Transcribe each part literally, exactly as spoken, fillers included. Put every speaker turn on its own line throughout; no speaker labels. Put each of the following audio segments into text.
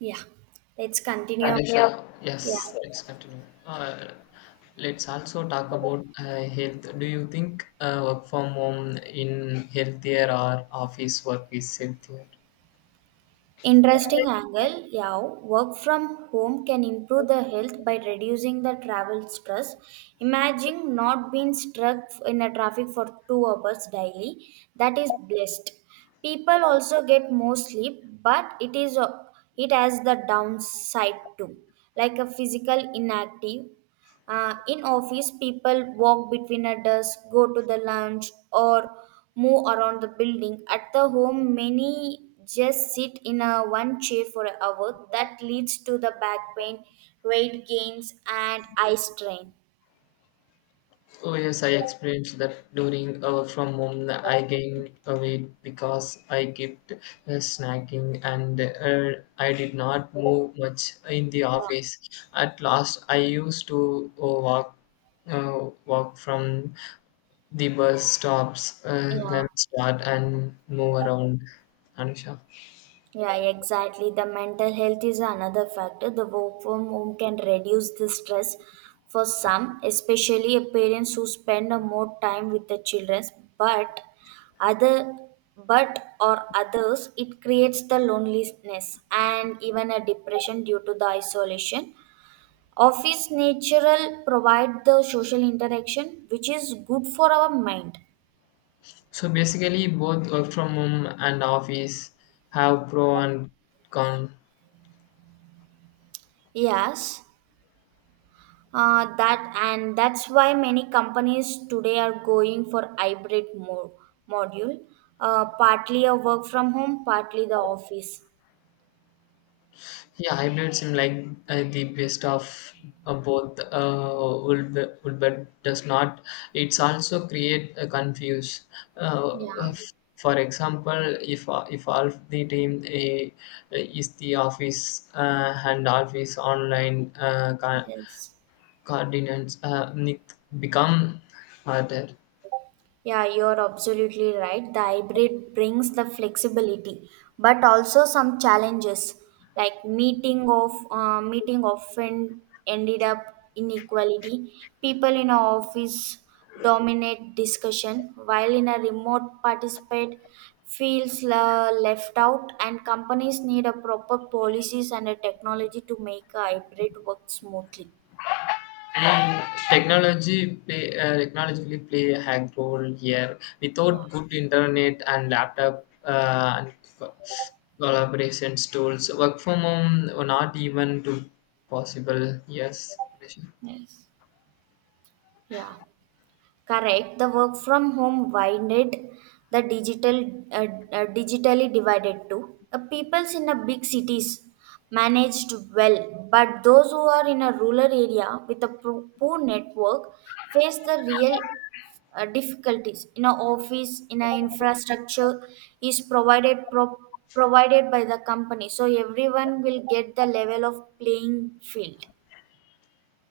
Yeah, let's
And
continue.
yeah, sure. Yeah.
Yeah,
Yes, let's continue. Uh, let's also talk about uh, health. Do you think uh, work from home in healthier or office work is healthier?
interesting angle. Yeah, work from home can improve the health by reducing the travel stress. Imagine not being stuck in a traffic for two hours daily. That is blessed. People also get more sleep, but it is uh, it has the downside too, like a physical inactive. Uh, in office, people walk between a desk, go to the lounge, or move around the building. At the home, many just sit in a one chair for an hour. That leads to the back pain, weight gains, and eye strain.
Oh yes, I experienced that during uh, work from home. I gained a weight because I kept uh, snacking and uh, I did not move much in the
Yeah,
office. At last, I used to uh, walk uh, walk from the bus stops, uh,
yeah.
then start and move around. Anusha.
Yeah, exactly. The mental health is another factor. The work from home can reduce the stress for some, especially a parents who spend a more time with the children, but other but or others it creates the loneliness and even a depression due to the isolation. Office natural provide the social interaction which is good for our mind.
So basically, both work from home and office have pro and con.
Yes. Uh, that and that's why many companies today are going for hybrid mo- module, uh, partly a work from home, partly the office.
Yeah, hybrid seem like uh, the best of uh, both. Uh, will be, will but does not. It's also create a confuse. Uh,
Yeah.
f- for example, if uh, if all the team uh, is the office uh, and office online uh, con-
Yes.
coordinates uh, nic- become harder.
Yeah, you're absolutely right. The hybrid brings the flexibility, but also some challenges like meeting of uh, meeting often ended up inequality. People in a office dominate discussion, while in a remote participate feels la left out. And companies need a proper policies and a technology to make a hybrid work smoothly.
And technology play, uh, technologically play a high role here.
Yeah.
Without good internet and laptop uh, and co- collaborations tools, work from home were not even to possible. Yes.
Yes. Yeah. Correct. The work from home widened the digital uh, uh, digitally divided too. Uh, peoples in the big cities managed well, but those who are in a rural area with a pro- poor network face the real uh, difficulties. In a office, in a infrastructure is provided pro- provided by the company, so everyone will get the level of playing field.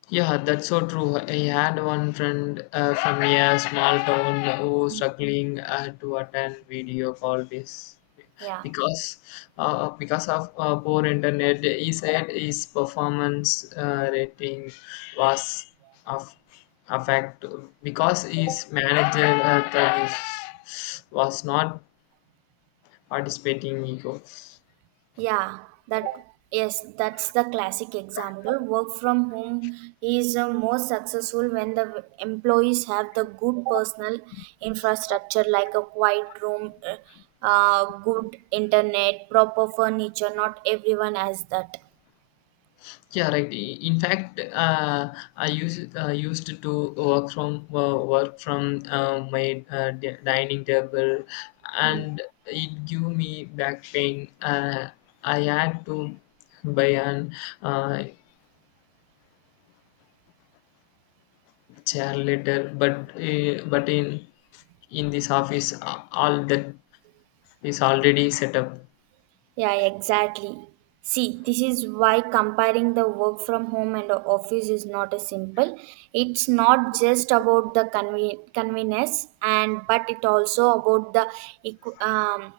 Yeah, that's so true. I had one friend uh, from a small town who struggling uh, to attend video call this
Yeah.
because uh, because of uh, poor internet. He said his performance uh, rating was of affect because his manager uh, was not participating. Ego.
Yeah, that yes, that's the classic example. Work from home is uh, more successful when the employees have the good personal infrastructure like a quiet room, uh, uh, good internet, proper furniture. Not everyone has that.
Yeah, right. I- In fact, uh, I used uh, used to work from uh, work from uh, my uh, di- dining table, and it gave me back pain. Uh, I had to buy an uh, chair later, but uh, but in in this office, uh, all that is already set up.
Yeah, exactly. See, this is why comparing the work from home and office is not a simple. It's not just about the conven- convenience, and but it also about the equ- um,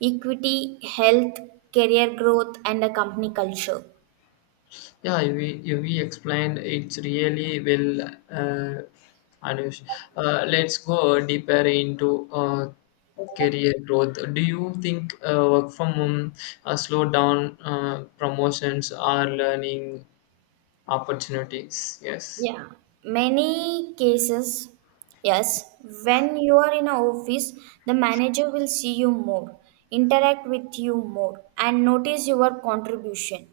equity, health, career growth, and the company culture.
Yeah, we you we explained it's really well uh, Anush. Uh, let's go deeper into uh, career growth. Do you think uh, work from home uh, slow down uh, promotions or learning opportunities? Yes.
Yeah. Many cases, yes, when you are in an office, the manager will see you more, interact with you more, and notice your contribution.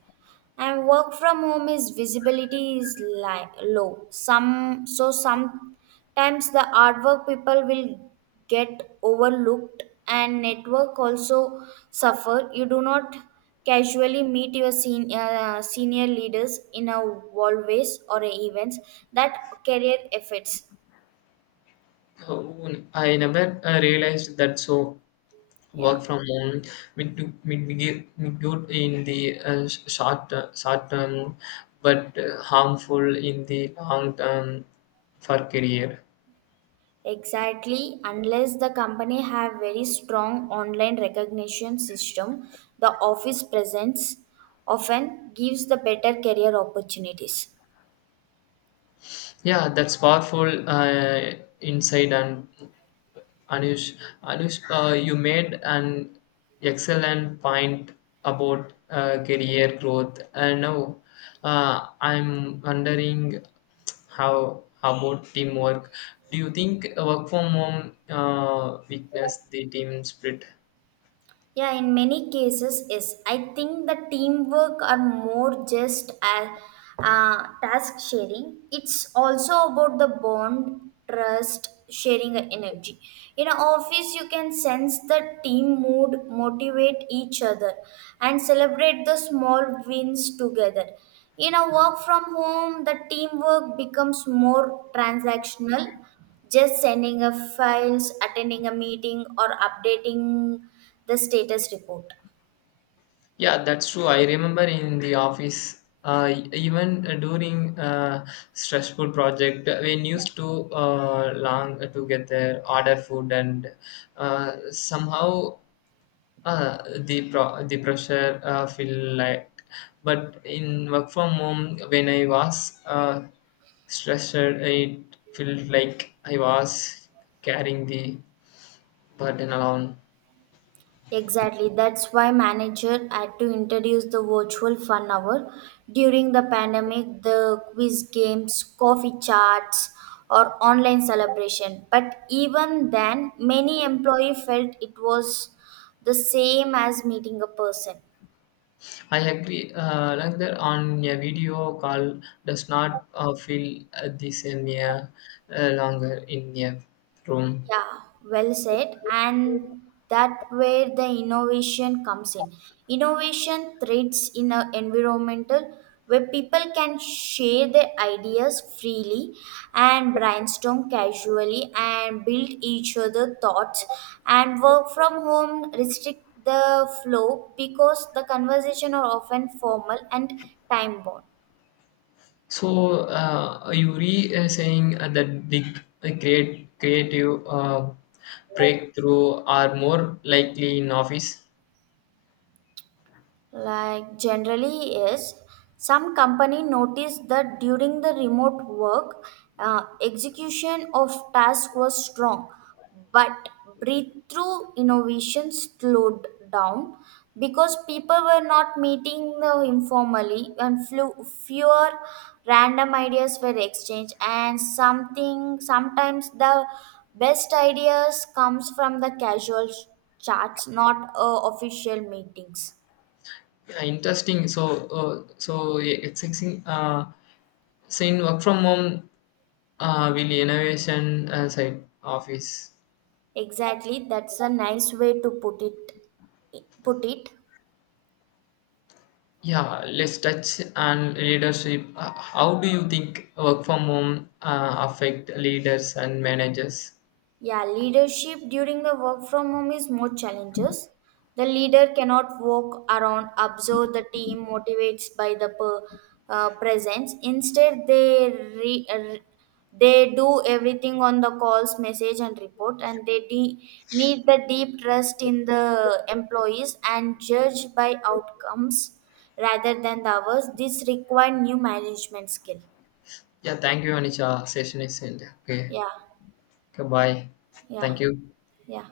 And work from home is visibility is li- low some so sometimes the artwork people will get overlooked and network also suffer you do not casually meet your senior, uh, senior leaders in a hallways or a events that career affects.
Uh, I never uh, realized that so
Yeah.
work from home with mitiga- good in the uh, s- short uh, short term but uh, harmful in the long term for career.
Exactly, unless the company have very strong online recognition system, the office presence often gives the better career opportunities.
Yeah, that's powerful uh, insight and Anush, Anush, uh, you made an excellent point about uh, career growth. And now, uh, I'm wondering how about teamwork? Do you think work from home uh, weakness the team spirit?
Yeah, in many cases, yes. I think the teamwork are more just as uh, task sharing. It's also about the bond, trust, sharing the energy. In an office, you can sense the team mood, motivate each other, and celebrate the small wins together. In a work from home, the teamwork becomes more transactional just sending a files, attending a meeting, or updating the status report.
Yeah, that's true. I remember in the office, uh, even during uh, stressful project, we used to uh, long together, order food, and uh, somehow Uh, the pro- the pressure uh, feel like, but in work from home when I was uh, stressed, it felt like I was carrying the burden alone.
Exactly. That's why manager had to introduce the virtual fun hour during the pandemic, the quiz games, coffee chats, or online celebration. But even then, many employee felt it was the same as meeting a person.
I agree. Uh, like that on a video call does not uh, feel uh, the same, yeah, uh, longer in a room.
Yeah, well said. And that where the innovation comes in. Innovation thrives in an environmental where people can share their ideas freely and brainstorm casually and build each other thoughts and work from home restrict the flow because the conversation are often formal and time bound.
So uh, Yuri is saying uh, that the the create creative uh, breakthrough are more likely in office.
Like generally, is, some company noticed that during the remote work, uh, execution of task was strong, but breakthrough innovation slowed down because people were not meeting the informally and flew, fewer random ideas were exchanged and something sometimes the best ideas comes from the casual chats not uh, official meetings.
Yeah, interesting. So uh, so yeah, it's exi- uh, saying work from home uh, will innovation uh, side office.
Exactly, that's a nice way to put it. Put it,
Yeah, let's touch on leadership. Uh, how do you think work from home uh, affect leaders and managers?
yeah. Leadership during the work from home is more challenges. The leader cannot walk around, observe the team, motivates by the per, uh, presence. Instead, they re, uh, they do everything on the calls, message, and report, and they de- need the deep trust in the employees and judge by outcomes rather than the hours. This require new management skill.
Yeah, thank you, Anisha. Session is ended. Okay,
Yeah,
goodbye.
yeah,
Thank you.
yeah.